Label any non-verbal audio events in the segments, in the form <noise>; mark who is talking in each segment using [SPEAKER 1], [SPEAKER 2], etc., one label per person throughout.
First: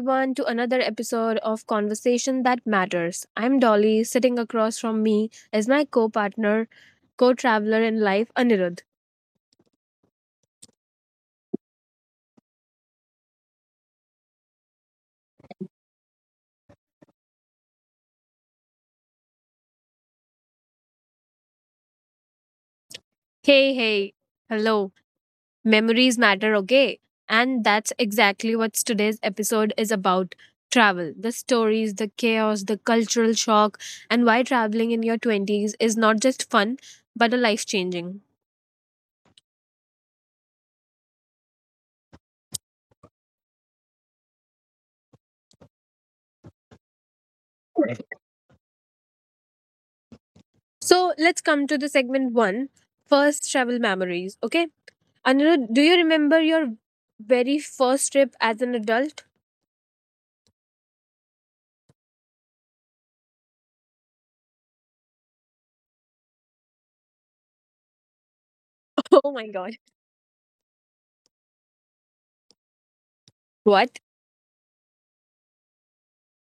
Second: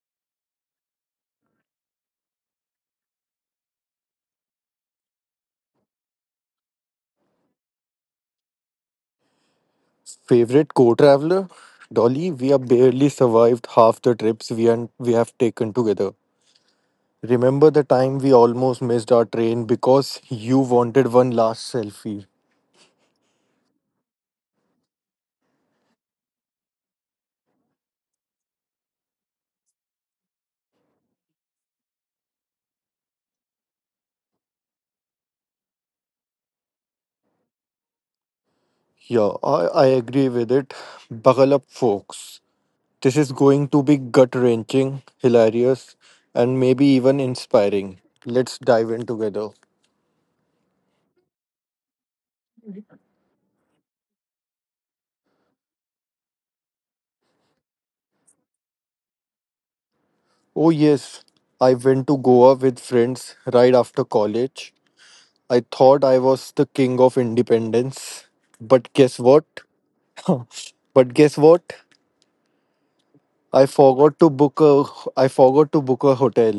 [SPEAKER 1] everyone, to another episode of Conversation That Matters. I'm Dolly. Sitting across from me is my co partner, co traveler in life, Anirudh.
[SPEAKER 2] Favorite co-traveler? Dolly, we have barely survived half the trips we have taken together. Remember the time we almost missed our train because you wanted one last selfie?
[SPEAKER 1] Hey, hey. Hello. Memories matter, okay? And that's exactly what today's episode is about travel, the stories, the chaos, the cultural shock, and why traveling in your 20s is not just fun, but a life changing.
[SPEAKER 2] Yeah, I agree with it. Buckle up, folks. This is going to be gut wrenching, hilarious, and maybe even inspiring. Let's dive in together.
[SPEAKER 1] So let's come to the segment one first travel memories, okay? Anirudh, do you remember your very first trip as an adult?
[SPEAKER 2] Oh, yes, I went to Goa with friends right after college. I thought I was the king of independence. But guess
[SPEAKER 1] <laughs> Oh
[SPEAKER 2] what?
[SPEAKER 1] my god.
[SPEAKER 2] <laughs> But guess what? I
[SPEAKER 1] What?
[SPEAKER 2] forgot to book a I forgot to book a hotel.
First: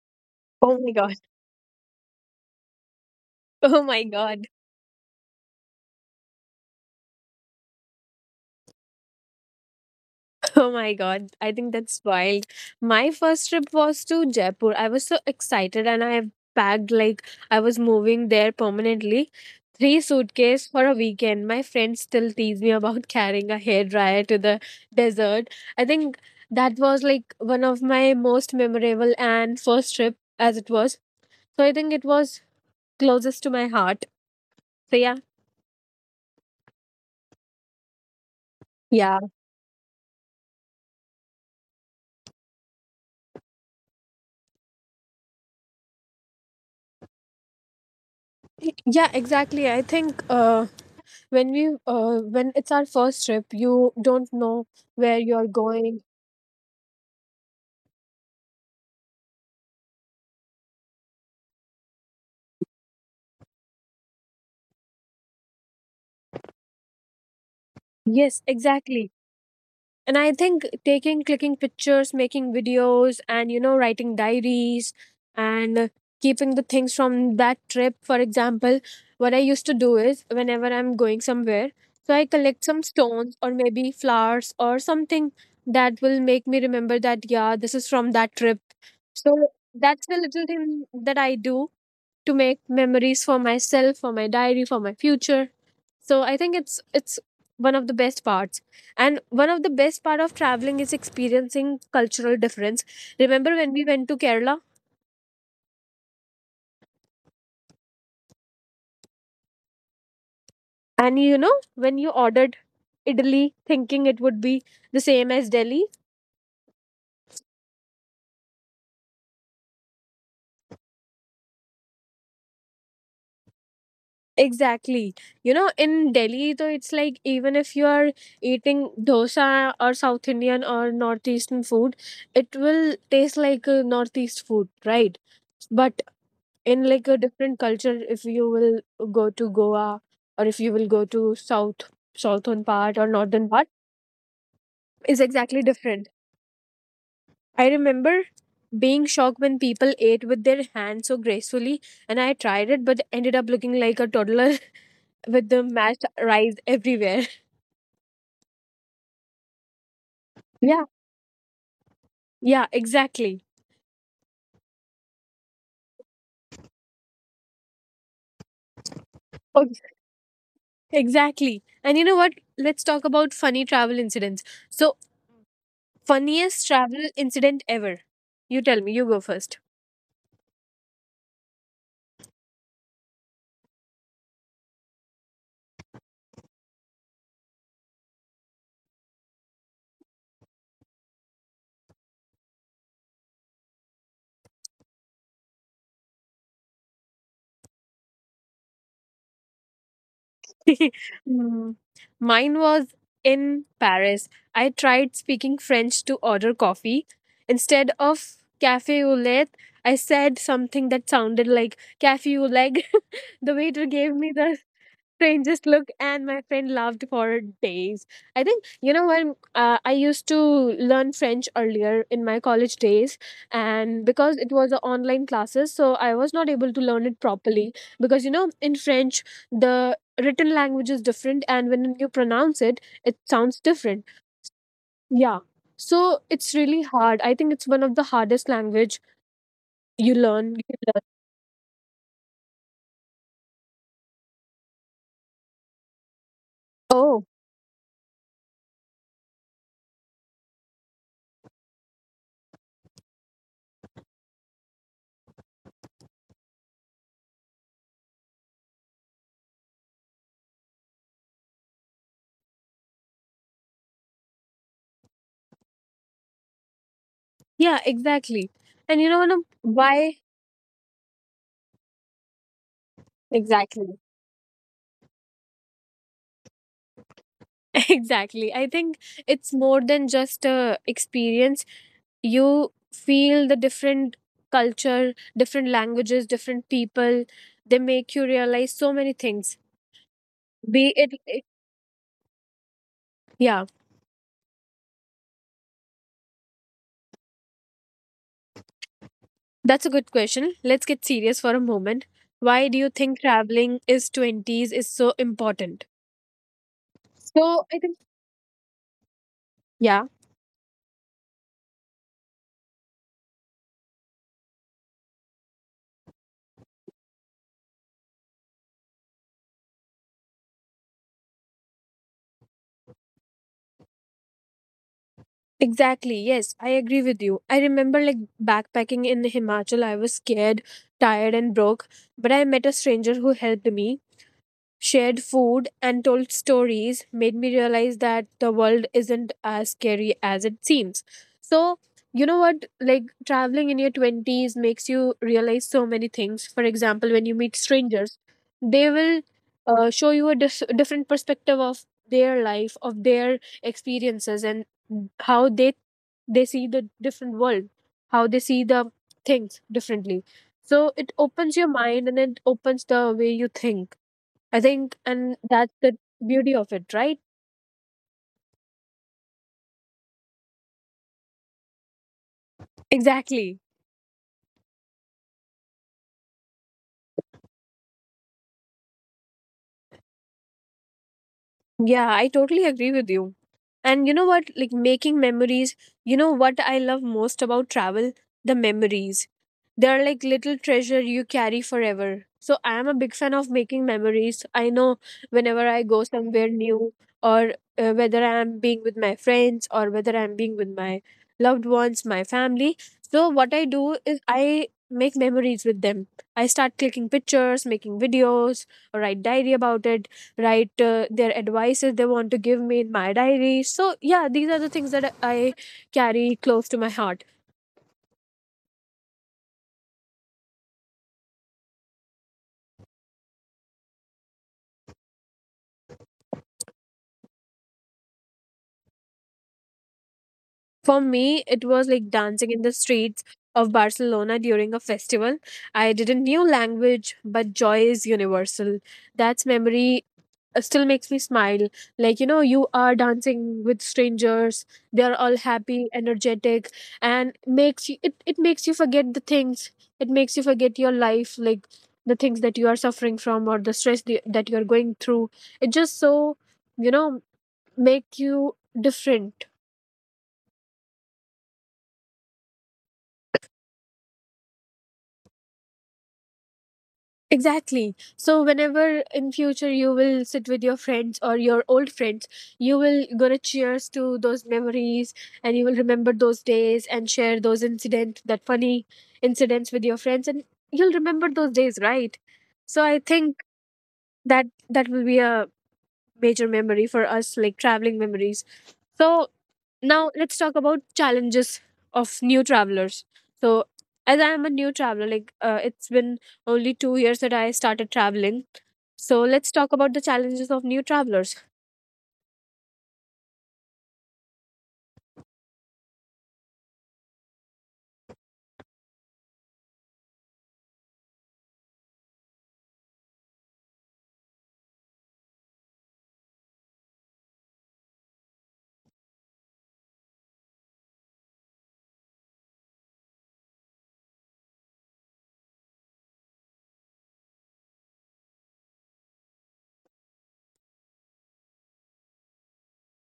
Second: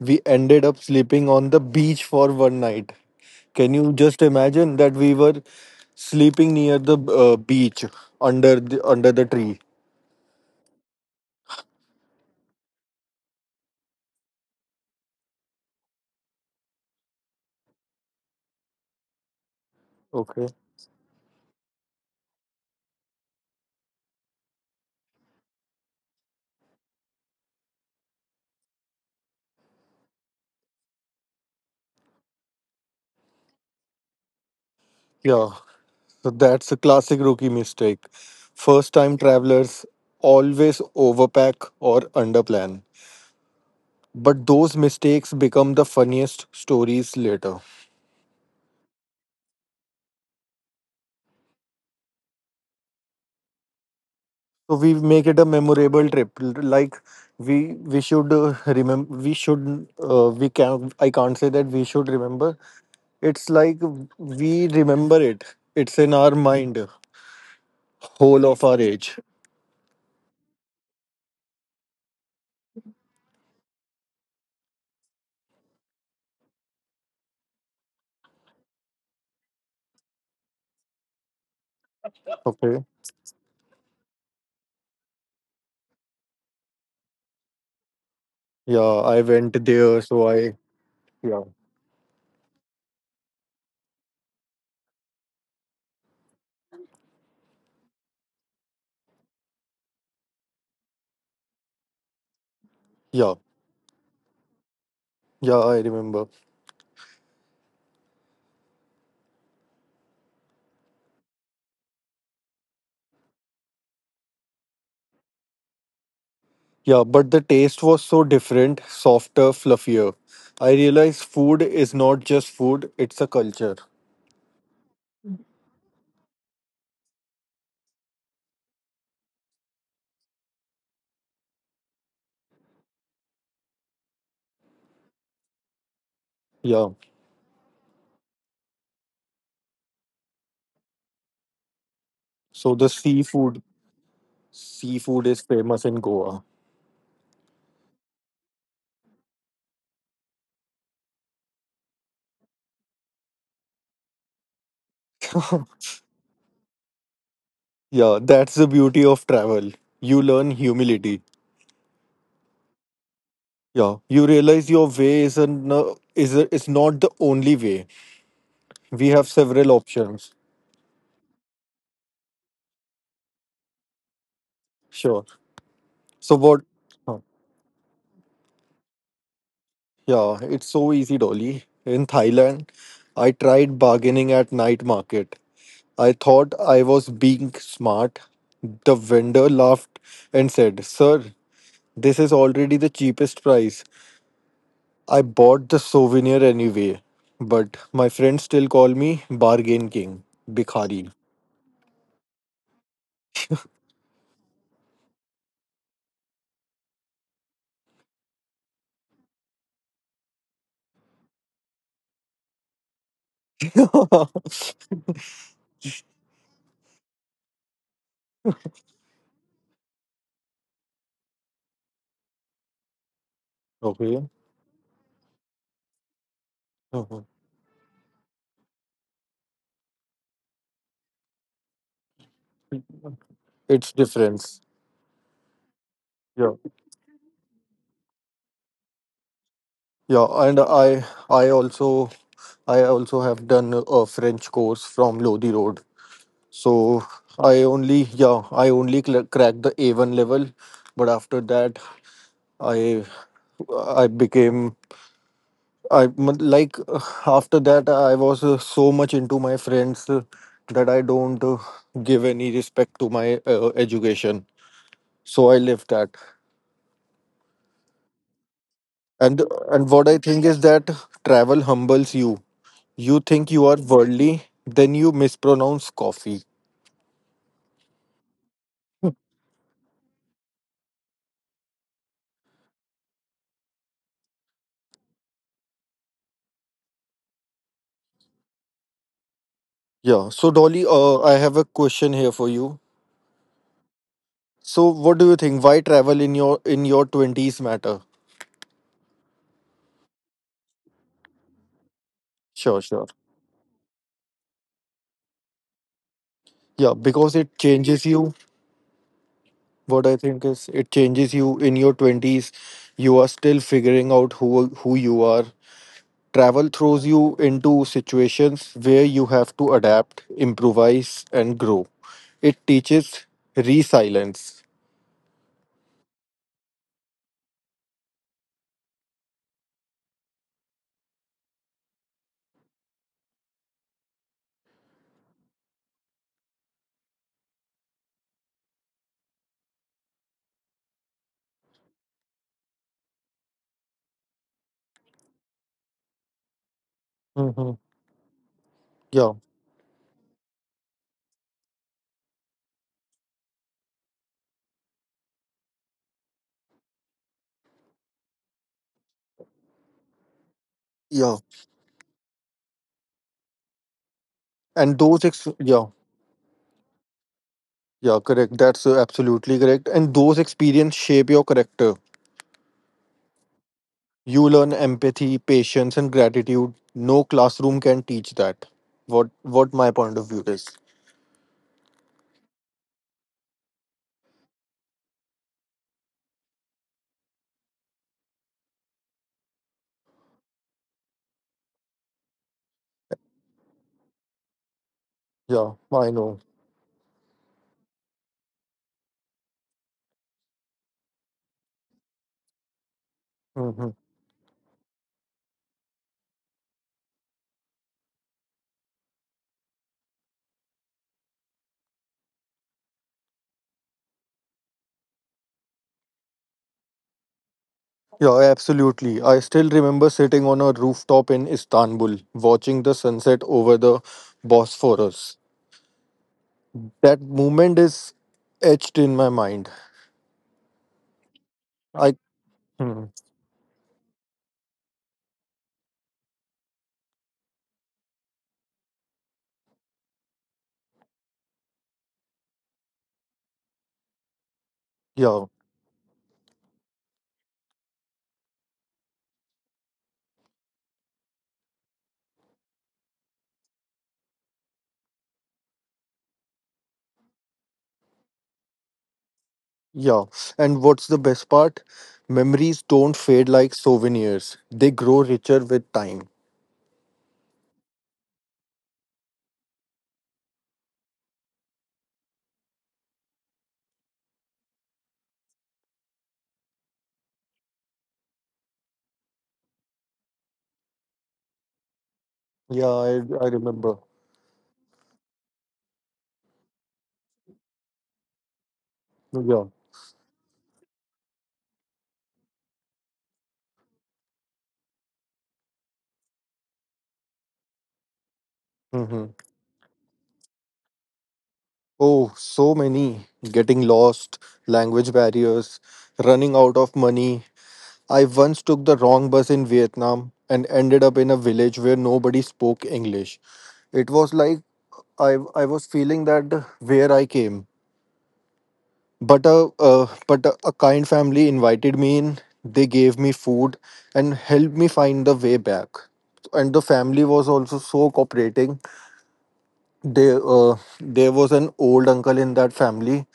[SPEAKER 2] We ended up
[SPEAKER 1] Oh my god.
[SPEAKER 2] sleeping on the beach for one night. Can
[SPEAKER 1] Oh
[SPEAKER 2] you
[SPEAKER 1] my
[SPEAKER 2] just
[SPEAKER 1] god.
[SPEAKER 2] imagine that we were sleeping near the beach under the tree?
[SPEAKER 1] Oh my god, I think that's wild. My first trip was to Jaipur. I was so excited and I packed like I was moving there permanently. Three
[SPEAKER 2] Okay.
[SPEAKER 1] suitcase for a weekend. My friends still tease me about <laughs> carrying a hairdryer to the desert. I think that was like one of my most memorable and first trip as it was. So I think it was closest to my heart. So yeah.
[SPEAKER 2] Yeah. So that's a classic rookie mistake. First
[SPEAKER 1] Yeah.
[SPEAKER 2] time travelers always overpack or underplan. But those mistakes become the funniest stories later.
[SPEAKER 1] Yeah, exactly. I think when we when it's our first trip, you don't know
[SPEAKER 2] So we
[SPEAKER 1] where
[SPEAKER 2] make it a
[SPEAKER 1] you're going.
[SPEAKER 2] memorable trip. Like we should remember. We should we can. I can't say that we should remember. It's like we remember it. It's in our mind,
[SPEAKER 1] Yes,
[SPEAKER 2] whole of our
[SPEAKER 1] exactly.
[SPEAKER 2] age.
[SPEAKER 1] And I think taking, clicking pictures, making videos, and writing diaries, and keeping the things from that trip. For example, what I used to do is whenever I'm going somewhere, so I collect
[SPEAKER 2] Okay.
[SPEAKER 1] some stones or maybe flowers or something that will make me remember that, yeah, this is from that trip.
[SPEAKER 2] Yeah, I
[SPEAKER 1] So
[SPEAKER 2] went there,
[SPEAKER 1] that's the
[SPEAKER 2] so
[SPEAKER 1] little
[SPEAKER 2] I
[SPEAKER 1] thing that I
[SPEAKER 2] yeah.
[SPEAKER 1] do to make memories for myself, for my diary, for my future. So I think it's one of the best parts. And one of the best part of traveling is experiencing cultural difference.
[SPEAKER 2] Yeah,
[SPEAKER 1] Remember when we went to Kerala
[SPEAKER 2] yeah I remember.
[SPEAKER 1] and you know when you ordered idli thinking it would be the same as Delhi?
[SPEAKER 2] Yeah, but the taste was so different, softer, fluffier. I realized food is not just food; it's a culture.
[SPEAKER 1] Exactly. You know in Delhi though it's like even if you are eating dosa or South Indian or northeastern food, it will taste like a northeast food, right? But in
[SPEAKER 2] Yeah.
[SPEAKER 1] like a different culture, if you will go to Goa or if you will go to south, southern
[SPEAKER 2] So the
[SPEAKER 1] part or northern part is
[SPEAKER 2] seafood is
[SPEAKER 1] exactly
[SPEAKER 2] famous in
[SPEAKER 1] different.
[SPEAKER 2] Goa.
[SPEAKER 1] I remember being shocked when people ate with their hands so gracefully, and I tried it but ended up looking like a toddler <laughs> with the
[SPEAKER 2] <laughs>
[SPEAKER 1] mashed rice everywhere.
[SPEAKER 2] Yeah, that's the beauty of travel. You learn
[SPEAKER 1] Yeah,
[SPEAKER 2] humility.
[SPEAKER 1] yeah, exactly.
[SPEAKER 2] Yeah, you realize your way isn't is not the only way. We have
[SPEAKER 1] Oh,
[SPEAKER 2] several options.
[SPEAKER 1] exactly. And you know what, let's talk about funny travel incidents. So,
[SPEAKER 2] Sure. So what?
[SPEAKER 1] funniest travel
[SPEAKER 2] Huh.
[SPEAKER 1] incident ever. You tell me, you go first.
[SPEAKER 2] Yeah, it's so easy, Dolly. In Thailand, I tried bargaining at night market. I thought I was being smart. The vendor laughed and said, "Sir, this is already the cheapest price. I bought the souvenir anyway, but my friends still call me Bargain King, Bikhari.
[SPEAKER 1] <laughs> Mm. Mine was in Paris. I tried speaking French to order coffee. Instead of cafe au lait, I said something that sounded like cafe au leg. <laughs> The waiter gave
[SPEAKER 2] <laughs>
[SPEAKER 1] me the strangest look and my friend laughed for days. I think, you know, when I used to learn French earlier in my college days, and
[SPEAKER 2] Okay.
[SPEAKER 1] because it was a online classes, so I was not able to learn
[SPEAKER 2] Mhm.
[SPEAKER 1] it properly. Because you know in French, the written language is different, and when you pronounce it, it sounds
[SPEAKER 2] It's
[SPEAKER 1] different.
[SPEAKER 2] difference.
[SPEAKER 1] Yeah, so
[SPEAKER 2] Yeah.
[SPEAKER 1] it's really hard. I think it's one of the hardest language
[SPEAKER 2] Yeah,
[SPEAKER 1] you
[SPEAKER 2] and
[SPEAKER 1] learn, you can learn.
[SPEAKER 2] I also I also have done a French course from Lodi Road. So
[SPEAKER 1] Oh,
[SPEAKER 2] I only cracked the A1 level, but after that I I became I m- like after that I was so much into my friends that I don't give any respect to my education. So I left that.
[SPEAKER 1] yeah, exactly. And you
[SPEAKER 2] And
[SPEAKER 1] know, Anam,
[SPEAKER 2] and what I
[SPEAKER 1] why
[SPEAKER 2] think is that travel humbles you. You think you are
[SPEAKER 1] exactly.
[SPEAKER 2] worldly, then you mispronounce coffee.
[SPEAKER 1] <laughs> Exactly, I think it's more than just a experience. You feel the different culture, different languages, different people. They make you realize so many things.
[SPEAKER 2] Yeah. So Dolly,
[SPEAKER 1] Be it,
[SPEAKER 2] I have
[SPEAKER 1] it,
[SPEAKER 2] a question here for you.
[SPEAKER 1] yeah.
[SPEAKER 2] So what do you think? Why travel in your twenties matter?
[SPEAKER 1] That's a good question. Let's get serious for a moment.
[SPEAKER 2] Sure,
[SPEAKER 1] Why do you
[SPEAKER 2] sure.
[SPEAKER 1] think traveling is 20s is so important?
[SPEAKER 2] Yeah, because it
[SPEAKER 1] So I
[SPEAKER 2] changes
[SPEAKER 1] think,
[SPEAKER 2] you. What I
[SPEAKER 1] yeah,
[SPEAKER 2] think is it changes you in your 20s. You are still figuring out who you are. Travel throws you into situations where you have to adapt, improvise, and grow. It teaches resilience.
[SPEAKER 1] exactly. Yes, I agree with you. I remember like backpacking in Himachal, I was scared, tired and broke, but I met a stranger who helped me, shared food, and told stories, made me realize that the world isn't as scary as it seems. So, you know what? Like traveling in your 20s makes you realize so many things. For example, when you meet
[SPEAKER 2] Mm-hmm.
[SPEAKER 1] strangers, they
[SPEAKER 2] Yeah,
[SPEAKER 1] will show you a different perspective of their life, of their experiences, and how they see the different world, how they see the things differently. So it
[SPEAKER 2] yeah,
[SPEAKER 1] opens your mind and it opens the way you think. I
[SPEAKER 2] and
[SPEAKER 1] think, and that's
[SPEAKER 2] yeah,
[SPEAKER 1] the beauty of it, right?
[SPEAKER 2] yeah, correct. That's absolutely correct. And those experiences shape your character.
[SPEAKER 1] Exactly.
[SPEAKER 2] You learn empathy, patience, and gratitude. No classroom can teach that. What my point of view is.
[SPEAKER 1] Yeah, I totally agree with you. And you know what? Like making memories, you know what I love most about travel? The memories. They're like little treasure you carry forever. So I am a big fan of making memories. I know
[SPEAKER 2] Yeah,
[SPEAKER 1] whenever I
[SPEAKER 2] I
[SPEAKER 1] go
[SPEAKER 2] know.
[SPEAKER 1] somewhere new, or whether I am being with my friends or whether I'm being with my loved ones, my family. So what I
[SPEAKER 2] Mhm.
[SPEAKER 1] do is I make memories with them. I start clicking pictures, making videos, or write diary about it, write their advices they want to give me in my diary. So yeah, these are the things that I carry close to my heart.
[SPEAKER 2] Yeah, absolutely. I still remember sitting on a rooftop in Istanbul, watching the sunset over the Bosphorus. That moment is etched in my mind.
[SPEAKER 1] For me, it was
[SPEAKER 2] I,
[SPEAKER 1] like dancing in the
[SPEAKER 2] Mhm.
[SPEAKER 1] streets of Barcelona during a festival. I did a new language, but joy is universal. That's memory still makes me smile. Like, you know, you are dancing with strangers, they are
[SPEAKER 2] Yeah,
[SPEAKER 1] all happy, energetic, and makes you it makes you forget the things. It makes you forget your life, like the things that you are suffering from or the stress that you are going through. It just so, you know, make you different.
[SPEAKER 2] yeah. And what's the best part? Memories don't fade like souvenirs, they grow richer with time.
[SPEAKER 1] Exactly. So whenever in future you will sit with your friends or your old friends, you will gonna cheers to those memories and you will remember those days and share those incident, that funny incidents with your friends, and you'll remember those days, right?
[SPEAKER 2] Yeah,
[SPEAKER 1] So I
[SPEAKER 2] I
[SPEAKER 1] think
[SPEAKER 2] remember.
[SPEAKER 1] that will be a major memory for us, like traveling memories. So
[SPEAKER 2] Yeah.
[SPEAKER 1] now let's talk about challenges of new travelers. So as I am a new traveler, like it's been only 2 years that I started traveling.
[SPEAKER 2] Hmm.
[SPEAKER 1] So let's talk about the challenges of new travelers.
[SPEAKER 2] Oh, so many. Getting lost, language barriers, running out of money, I once took the wrong bus in Vietnam and ended up in a village where nobody spoke English. It was like I was feeling that where I came. But a kind family invited me in. They gave me food and helped me find the way back. And the family was also so cooperating. They there was an old uncle in that family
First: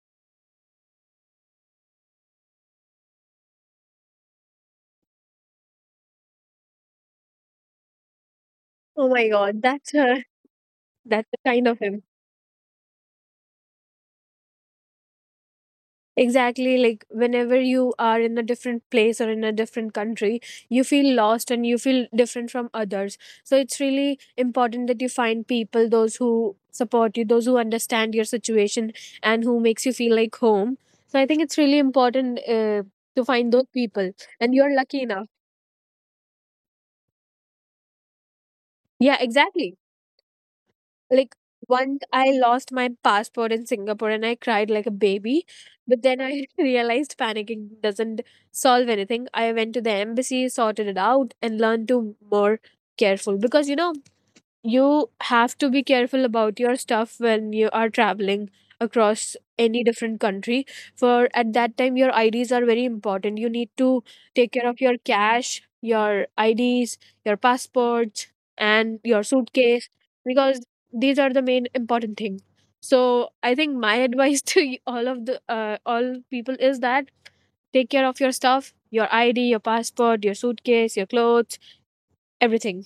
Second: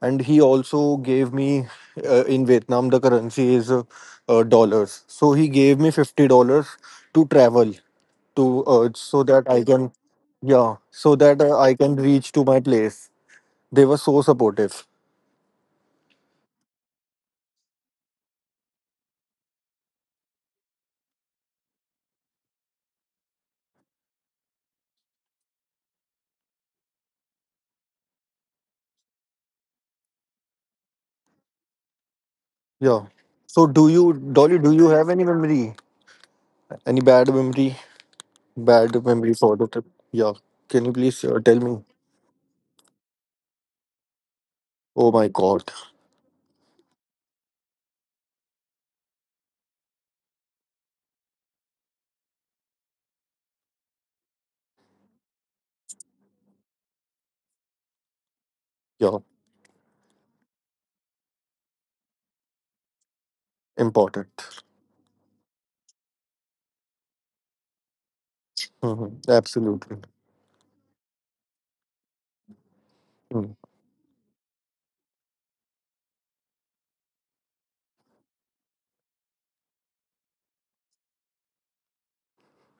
[SPEAKER 2] and he also gave me in Vietnam the currency is dollars. So he gave me $50 to travel to
[SPEAKER 1] Oh
[SPEAKER 2] so
[SPEAKER 1] my
[SPEAKER 2] that I
[SPEAKER 1] god,
[SPEAKER 2] can
[SPEAKER 1] that's a,
[SPEAKER 2] yeah so
[SPEAKER 1] that's a
[SPEAKER 2] that
[SPEAKER 1] kind
[SPEAKER 2] I
[SPEAKER 1] of
[SPEAKER 2] can
[SPEAKER 1] him.
[SPEAKER 2] reach to my place. They were so supportive.
[SPEAKER 1] Exactly, like whenever you are in a different place or in a different country, you feel lost and you feel different from others. So it's really important that you find people, those who support you, those who understand your situation and who makes you feel like home. So I think it's really important
[SPEAKER 2] Yeah.
[SPEAKER 1] to find those
[SPEAKER 2] So do
[SPEAKER 1] people,
[SPEAKER 2] you,
[SPEAKER 1] and
[SPEAKER 2] Dolly?
[SPEAKER 1] you're
[SPEAKER 2] Do
[SPEAKER 1] lucky
[SPEAKER 2] you have
[SPEAKER 1] enough.
[SPEAKER 2] any memory? Any bad memory?
[SPEAKER 1] Yeah,
[SPEAKER 2] Bad memory for
[SPEAKER 1] exactly.
[SPEAKER 2] the trip? Yeah. Can you
[SPEAKER 1] Like
[SPEAKER 2] please tell me?
[SPEAKER 1] once I lost my passport in Singapore and I cried like a
[SPEAKER 2] Oh my
[SPEAKER 1] baby.
[SPEAKER 2] God.
[SPEAKER 1] But then I <laughs> realized panicking doesn't solve anything. I went to the embassy, sorted it out, and learned to more careful, because you know you have to be careful about your stuff when you are traveling
[SPEAKER 2] Yeah.
[SPEAKER 1] across any different country. For at that time your IDs are very important. You need to take
[SPEAKER 2] Important.
[SPEAKER 1] care of your cash, your IDs, your passports, and
[SPEAKER 2] Hmm.
[SPEAKER 1] your suitcase,
[SPEAKER 2] Absolutely.
[SPEAKER 1] because these are the main important thing. So I
[SPEAKER 2] Mm.
[SPEAKER 1] think my advice <laughs> to all of the all people is that take care of your stuff, your ID, your passport, your suitcase, your clothes, everything,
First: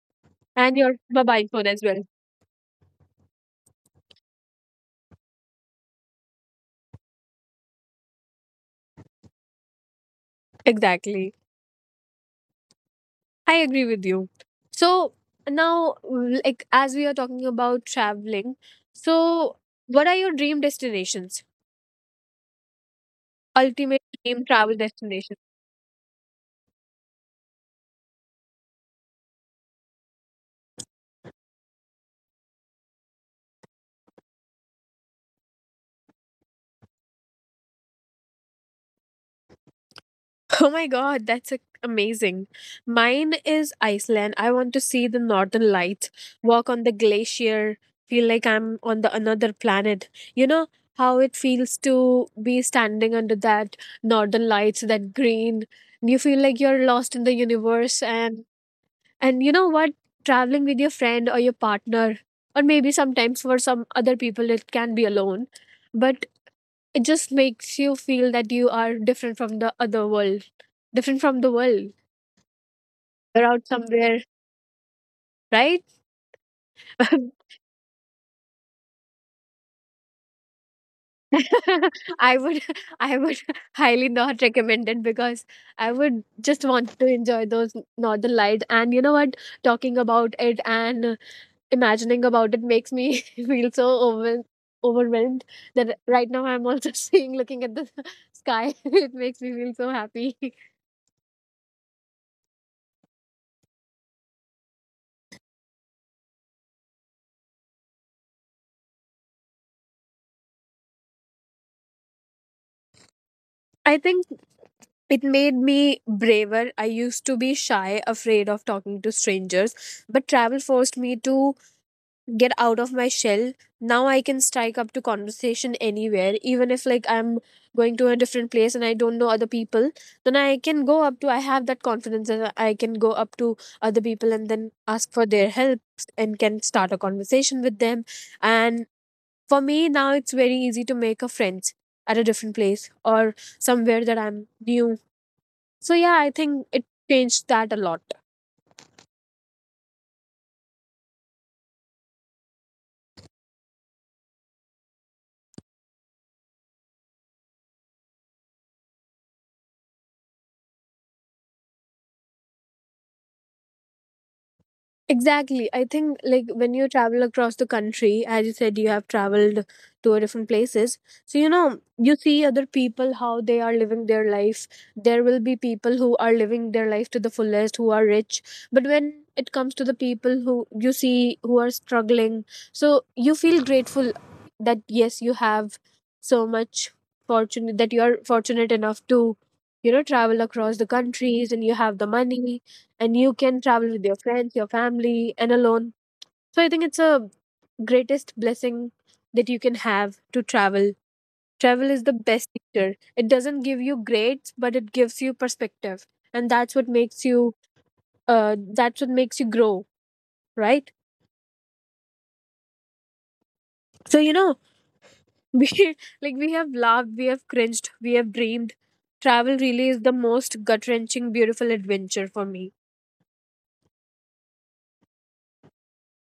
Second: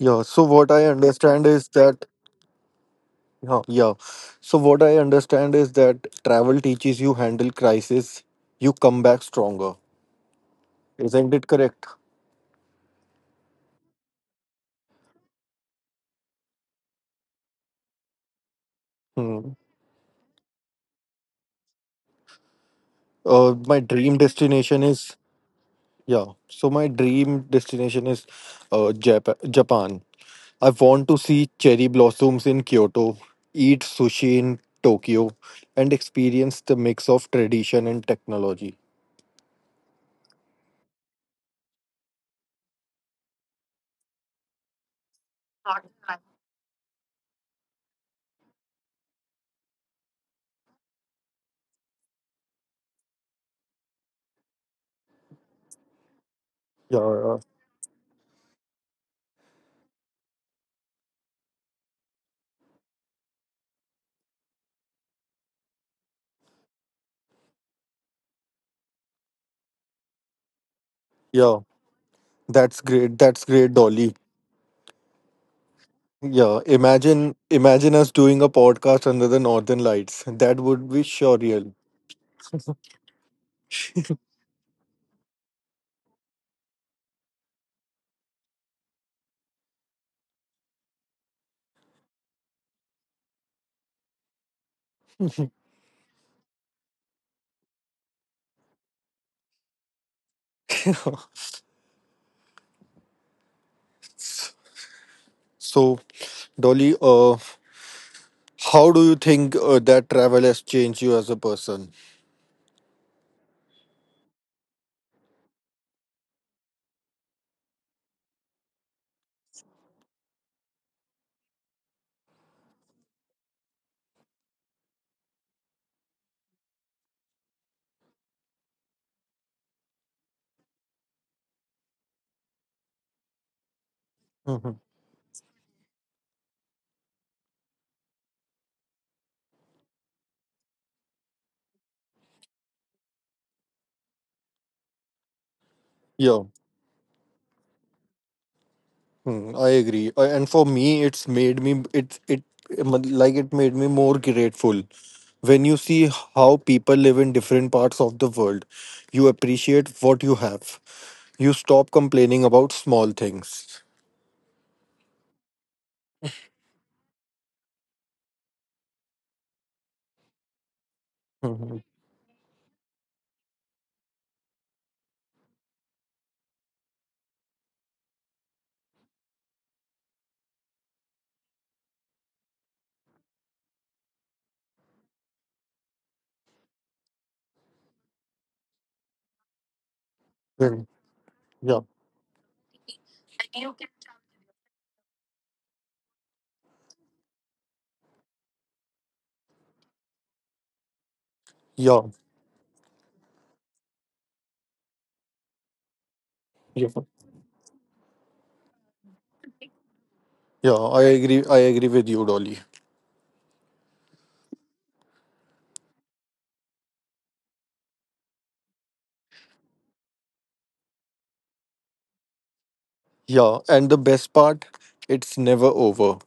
[SPEAKER 2] Yeah, so what
[SPEAKER 1] and
[SPEAKER 2] I
[SPEAKER 1] your
[SPEAKER 2] understand
[SPEAKER 1] mobile phone
[SPEAKER 2] is
[SPEAKER 1] as well.
[SPEAKER 2] that Yeah, yeah. So what I understand is that travel teaches you handle crisis, you come back stronger. Isn't
[SPEAKER 1] Exactly.
[SPEAKER 2] it correct?
[SPEAKER 1] I agree with you. So now, like as we are talking about traveling,
[SPEAKER 2] Hmm.
[SPEAKER 1] so what are your dream destinations?
[SPEAKER 2] My
[SPEAKER 1] Ultimate
[SPEAKER 2] dream
[SPEAKER 1] dream travel
[SPEAKER 2] destination is
[SPEAKER 1] destination. <laughs>
[SPEAKER 2] yeah. So my dream destination is Japan. I want to see cherry blossoms in Kyoto, eat sushi in Tokyo, and experience the mix of tradition and technology.
[SPEAKER 1] Oh my god, that's amazing. Mine is Iceland. I want to see the northern lights, walk on the glacier, feel like I'm on the another planet. You know how it feels to be standing under that northern lights, that green. You feel like you're
[SPEAKER 2] Yeah,
[SPEAKER 1] lost in the
[SPEAKER 2] yeah.
[SPEAKER 1] universe. And you know what? Traveling with your friend or your partner, or maybe sometimes for some other people, it can be alone, but it just makes you feel that you are different from the other world, different from the
[SPEAKER 2] Yeah,
[SPEAKER 1] world.
[SPEAKER 2] that's great. That's
[SPEAKER 1] You're
[SPEAKER 2] great,
[SPEAKER 1] out
[SPEAKER 2] Dolly.
[SPEAKER 1] somewhere, right?
[SPEAKER 2] Yeah,
[SPEAKER 1] <laughs>
[SPEAKER 2] imagine us doing a podcast under the northern lights. That would be surreal.
[SPEAKER 1] I would, I would highly not recommend it, because I would just want to enjoy those northern lights. And you know what? Talking about it and imagining about it makes me <laughs> feel so overwhelmed that right now I'm also <laughs> looking at the <laughs> sky. <laughs> It makes me feel so happy. <laughs>
[SPEAKER 2] <laughs> So, Dolly, how do you think that travel has changed you as a person?
[SPEAKER 1] I think it made me braver. I used to be shy, afraid of talking to strangers, but travel forced me to get out of my shell. Now I can strike up to conversation anywhere, even if like I'm going to a different place and I don't know other people. Then I can go up to. I have that confidence that I can go up to other people and then
[SPEAKER 2] Mhm.
[SPEAKER 1] ask for their help, and can start a conversation with them. And for me now, it's very easy to make a friend at a different place or somewhere that I'm new. So yeah, I
[SPEAKER 2] Yeah.
[SPEAKER 1] think it changed that a lot.
[SPEAKER 2] Hmm, I agree. And for me, it made me more grateful when you see how people live in different parts of the world. You appreciate what you have. You stop complaining about small things.
[SPEAKER 1] Exactly. I think like when you travel across the country, as you said, you have traveled to a different places. So you know,
[SPEAKER 2] Mhm.
[SPEAKER 1] you see other people how they are living their life. There will be people who are living their life to the fullest, who are rich. But when it comes to the people who you see who are struggling, so you feel grateful that yes, you have so much fortune that you are fortunate enough to, you know, travel across
[SPEAKER 2] Then,
[SPEAKER 1] the countries and
[SPEAKER 2] yeah.
[SPEAKER 1] you have the money and you can travel with your friends, your family, and alone. So I think it's a greatest blessing that you can have to travel. Travel
[SPEAKER 2] Yeah,
[SPEAKER 1] is the best teacher. It doesn't give you grades, but it gives you perspective, and that's what
[SPEAKER 2] yeah,
[SPEAKER 1] makes you that's what makes you grow,
[SPEAKER 2] yeah.
[SPEAKER 1] right?
[SPEAKER 2] I agree. I agree with you, Dolly.
[SPEAKER 1] So you know, <laughs> we like we have laughed, we have cringed, we have dreamed. Travel really is the most gut wrenching, beautiful adventure for me.
[SPEAKER 2] Yeah, and the best part, it's never over.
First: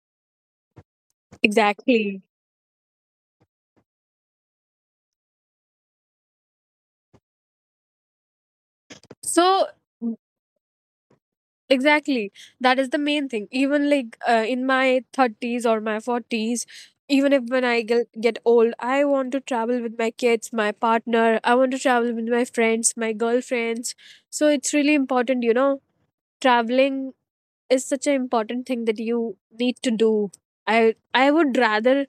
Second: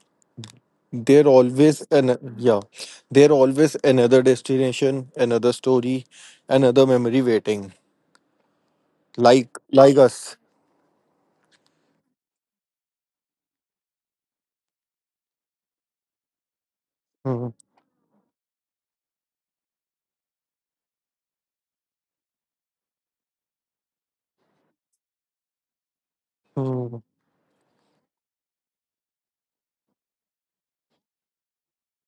[SPEAKER 2] There always
[SPEAKER 1] Exactly.
[SPEAKER 2] an yeah, there always another destination, another story, another memory waiting. Like
[SPEAKER 1] So
[SPEAKER 2] us.
[SPEAKER 1] exactly, that is the main thing. Even in my 30s or my 40s, even if
[SPEAKER 2] Mhm.
[SPEAKER 1] when I get, old, I want to travel with my kids, my partner, I want to travel with my friends, my girlfriends. So it's really important, you know,
[SPEAKER 2] Mhm.
[SPEAKER 1] traveling is such an important thing that you need to do. I would rather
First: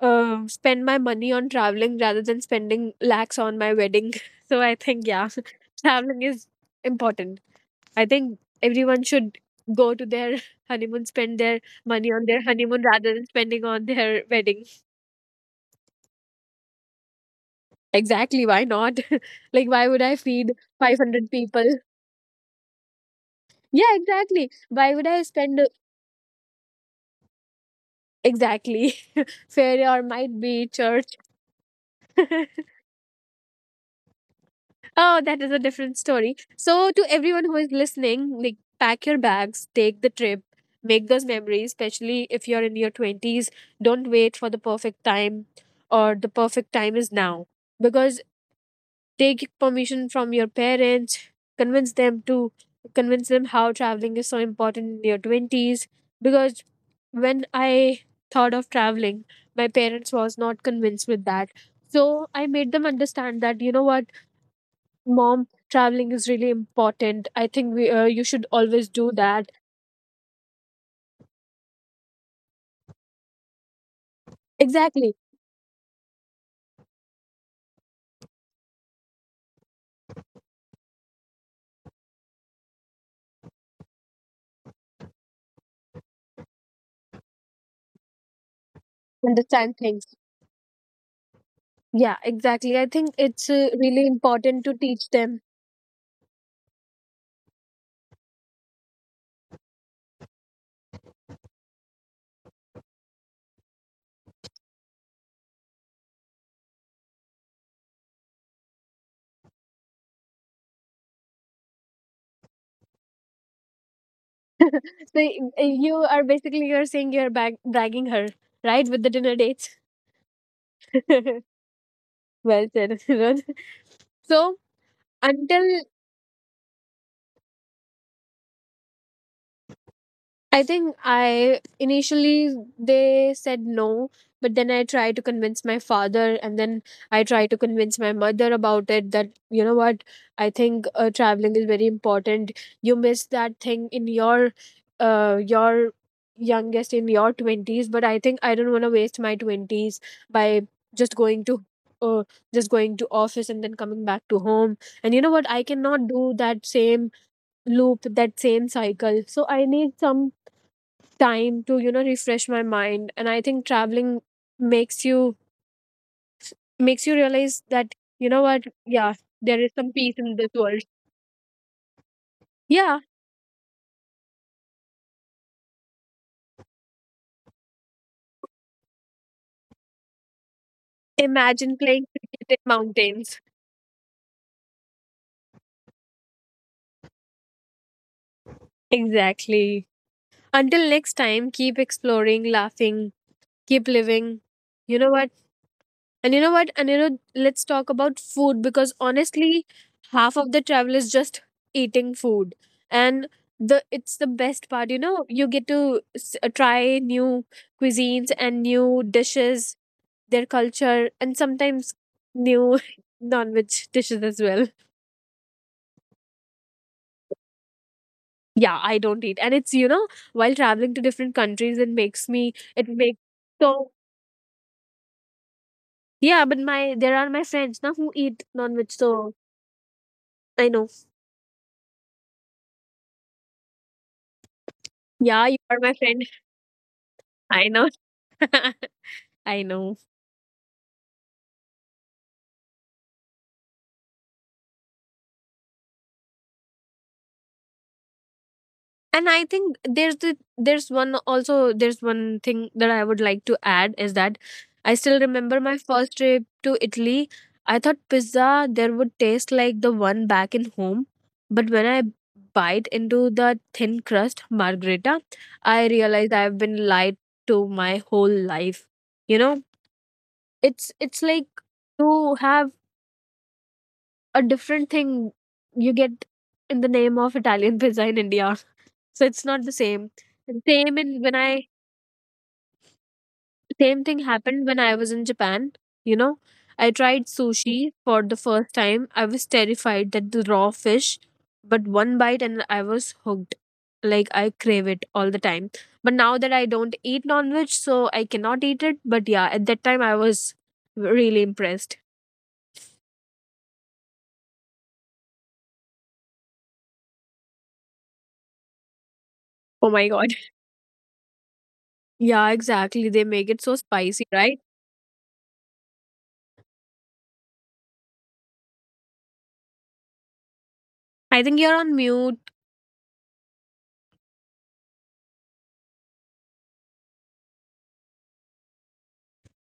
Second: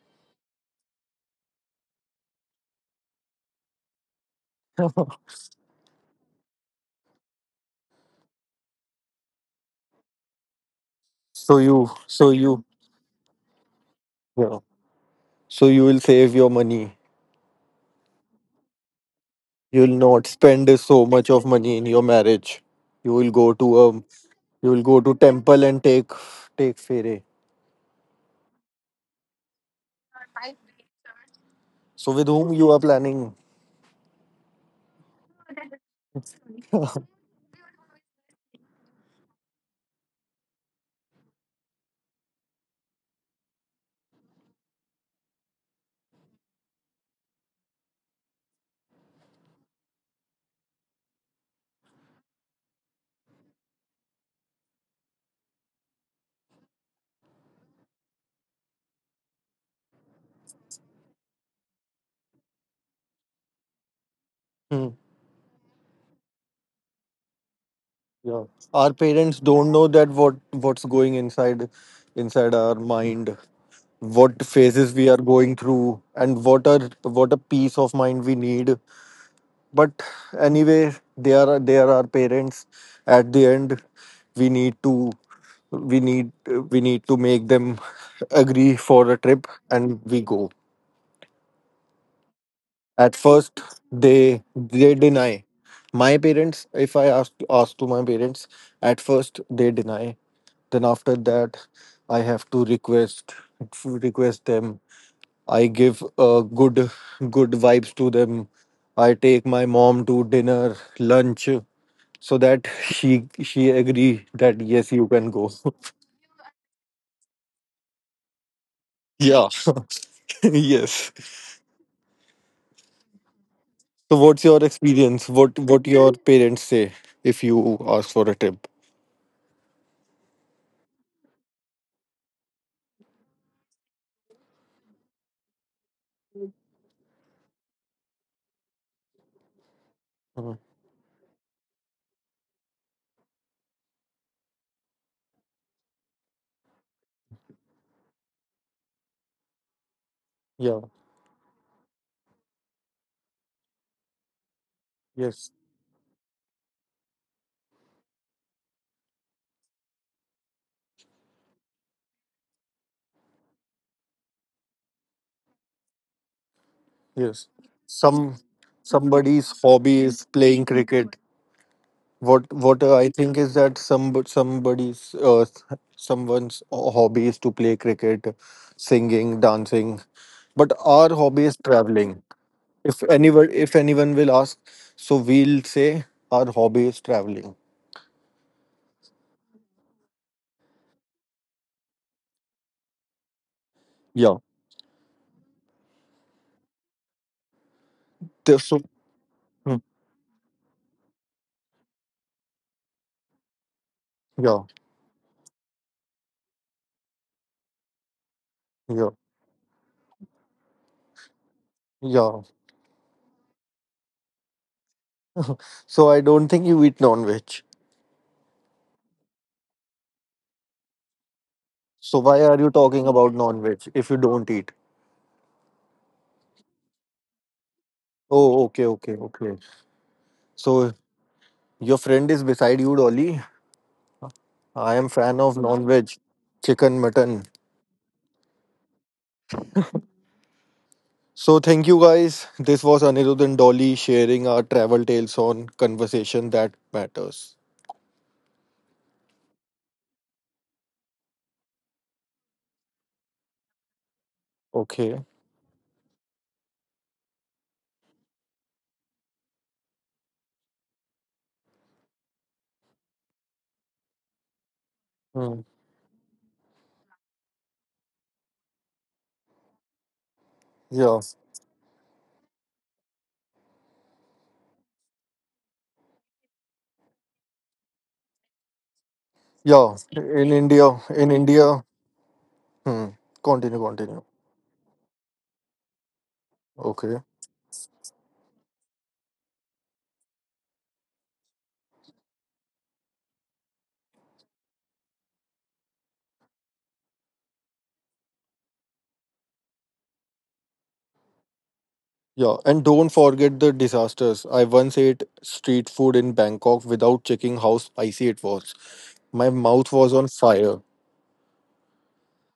[SPEAKER 1] spend my money on traveling rather than spending lakhs on my wedding. <laughs> So I think yeah,
[SPEAKER 2] <laughs>
[SPEAKER 1] <laughs> traveling is important. I think everyone should go to their <laughs> honeymoon, spend their money on
[SPEAKER 2] so
[SPEAKER 1] their
[SPEAKER 2] you,
[SPEAKER 1] honeymoon rather than spending on their
[SPEAKER 2] yeah.
[SPEAKER 1] wedding.
[SPEAKER 2] So you will save your money.
[SPEAKER 1] Exactly, why not? <laughs> Like,
[SPEAKER 2] You
[SPEAKER 1] why
[SPEAKER 2] will
[SPEAKER 1] would I
[SPEAKER 2] not
[SPEAKER 1] feed
[SPEAKER 2] spend so much
[SPEAKER 1] 500
[SPEAKER 2] of money
[SPEAKER 1] people?
[SPEAKER 2] in your marriage. You will go to
[SPEAKER 1] Yeah, exactly.
[SPEAKER 2] you will
[SPEAKER 1] Why
[SPEAKER 2] go
[SPEAKER 1] would
[SPEAKER 2] to
[SPEAKER 1] I spend
[SPEAKER 2] temple and take fere.
[SPEAKER 1] exactly <laughs> fair or might be church?
[SPEAKER 2] So with whom
[SPEAKER 1] <laughs>
[SPEAKER 2] you are planning?
[SPEAKER 1] Oh, that is a different story. So, to everyone who is listening, like pack your bags, take the trip, make those memories, especially if you're in your 20s. Don't wait for the perfect time or the perfect time is now. Because take permission from your parents, convince them to convince them how traveling is so important in your 20s. Because when I thought of traveling, my parents was not convinced with that. So I made them understand that you know what,
[SPEAKER 2] Hmm.
[SPEAKER 1] mom, traveling is really important. I think we, you
[SPEAKER 2] Yeah.
[SPEAKER 1] should always
[SPEAKER 2] Our
[SPEAKER 1] do
[SPEAKER 2] parents
[SPEAKER 1] that
[SPEAKER 2] don't know that what's going inside our mind, what phases we
[SPEAKER 1] exactly,
[SPEAKER 2] are going through, and what a peace of mind we need. But anyway, they are our parents. At the end, we need to we need we need to make them agree for a trip,
[SPEAKER 1] understand
[SPEAKER 2] and
[SPEAKER 1] things.
[SPEAKER 2] we go.
[SPEAKER 1] Yeah, exactly, I think
[SPEAKER 2] At
[SPEAKER 1] it's
[SPEAKER 2] first,
[SPEAKER 1] really important to
[SPEAKER 2] they
[SPEAKER 1] teach them.
[SPEAKER 2] deny. My parents, if I ask to my parents, at first they deny. Then after that, I have to request them. I give good vibes to them. I take my mom to dinner, lunch, so that she agree that yes, you
[SPEAKER 1] So
[SPEAKER 2] can go. <laughs>
[SPEAKER 1] you are basically, you're saying you're bragging her, right, with the dinner
[SPEAKER 2] Yeah,
[SPEAKER 1] dates.
[SPEAKER 2] <laughs> yes.
[SPEAKER 1] <laughs> Well said, Rohit.
[SPEAKER 2] So what's
[SPEAKER 1] So
[SPEAKER 2] your experience? What
[SPEAKER 1] until
[SPEAKER 2] what your parents say if you ask for a tip?
[SPEAKER 1] I think I initially they said no, but then I tried to convince my father, and then I tried to convince my mother about it that you know what, I
[SPEAKER 2] Mm.
[SPEAKER 1] think traveling is very important. You miss that thing in your uh your youngest in your 20s, but I think I don't want to waste my 20s by
[SPEAKER 2] Yeah,
[SPEAKER 1] just going to uh, just going to office and then coming back to home, and you know what,
[SPEAKER 2] yes,
[SPEAKER 1] I cannot do that same loop, that same cycle, so I need some time to, you know, refresh my mind, and I think traveling makes you makes you
[SPEAKER 2] yes.
[SPEAKER 1] realize that you know
[SPEAKER 2] Some
[SPEAKER 1] what, yeah, there
[SPEAKER 2] somebody's
[SPEAKER 1] is some
[SPEAKER 2] hobby
[SPEAKER 1] peace
[SPEAKER 2] is
[SPEAKER 1] in this
[SPEAKER 2] playing
[SPEAKER 1] world.
[SPEAKER 2] cricket. What
[SPEAKER 1] Yeah,
[SPEAKER 2] I think is that somebody's someone's hobby is to play cricket, singing, dancing, but our hobby is
[SPEAKER 1] imagine playing
[SPEAKER 2] traveling.
[SPEAKER 1] cricket in mountains.
[SPEAKER 2] If anyone will ask, so we'll say our hobby is traveling.
[SPEAKER 1] Exactly. Until next time, keep exploring, laughing, keep
[SPEAKER 2] Yeah.
[SPEAKER 1] living. You know what, and you know what, Anirudh, let's talk about food
[SPEAKER 2] So
[SPEAKER 1] because honestly,
[SPEAKER 2] Hmm.
[SPEAKER 1] half of the travel is just eating food. And the it's the best
[SPEAKER 2] Yeah,
[SPEAKER 1] part, you know, you get to try new cuisines and new
[SPEAKER 2] yeah,
[SPEAKER 1] dishes, their culture, and sometimes
[SPEAKER 2] yeah.
[SPEAKER 1] new <laughs> non-veg dishes as well.
[SPEAKER 2] So I don't think you eat non-veg.
[SPEAKER 1] Yeah, I don't eat. And it's, you know, while traveling to different countries,
[SPEAKER 2] So why are you
[SPEAKER 1] it
[SPEAKER 2] talking
[SPEAKER 1] makes.
[SPEAKER 2] about
[SPEAKER 1] So
[SPEAKER 2] non-veg if you don't eat?
[SPEAKER 1] yeah, but my there are my friends now who eat
[SPEAKER 2] Oh,
[SPEAKER 1] non-veg,
[SPEAKER 2] okay, okay,
[SPEAKER 1] so
[SPEAKER 2] okay.
[SPEAKER 1] I know.
[SPEAKER 2] So your friend is beside you, Dolly. I am
[SPEAKER 1] Yeah,
[SPEAKER 2] fan
[SPEAKER 1] you
[SPEAKER 2] of
[SPEAKER 1] are my
[SPEAKER 2] non-veg,
[SPEAKER 1] friend.
[SPEAKER 2] chicken, mutton.
[SPEAKER 1] I know. <laughs> I know.
[SPEAKER 2] So thank you guys. This was Anirudh and Dolly sharing our travel tales on conversation that matters.
[SPEAKER 1] And I think there's one also there's one thing that I would like to add is that I still
[SPEAKER 2] Okay.
[SPEAKER 1] remember my first trip to Italy. I thought pizza there would taste like the one back in home, but when I bite into the thin crust margherita,
[SPEAKER 2] Hmm.
[SPEAKER 1] I realized I've been lied to my whole life. You know, it's
[SPEAKER 2] Yeah.
[SPEAKER 1] like you have a different thing you get in the name of Italian pizza in India. So it's not the
[SPEAKER 2] Yeah.
[SPEAKER 1] same.
[SPEAKER 2] In
[SPEAKER 1] Same
[SPEAKER 2] India.
[SPEAKER 1] in when
[SPEAKER 2] In
[SPEAKER 1] I
[SPEAKER 2] India. Hmm. Continue.
[SPEAKER 1] Same thing
[SPEAKER 2] Continue.
[SPEAKER 1] happened when I was in Japan, you know. I
[SPEAKER 2] Okay.
[SPEAKER 1] tried sushi for the first time. I was terrified that the raw fish, but one bite and I was hooked. Like I crave it all the time. But now that I don't eat non-veg, so I cannot eat it. But yeah, at that time I was really impressed.
[SPEAKER 2] Yeah. And don't forget the disasters. I once ate street food in Bangkok without checking how spicy it was. My
[SPEAKER 1] Oh
[SPEAKER 2] mouth
[SPEAKER 1] my
[SPEAKER 2] was
[SPEAKER 1] god.
[SPEAKER 2] on
[SPEAKER 1] <laughs>
[SPEAKER 2] fire.
[SPEAKER 1] Yeah, exactly. They make it so spicy, right? I think you're on mute.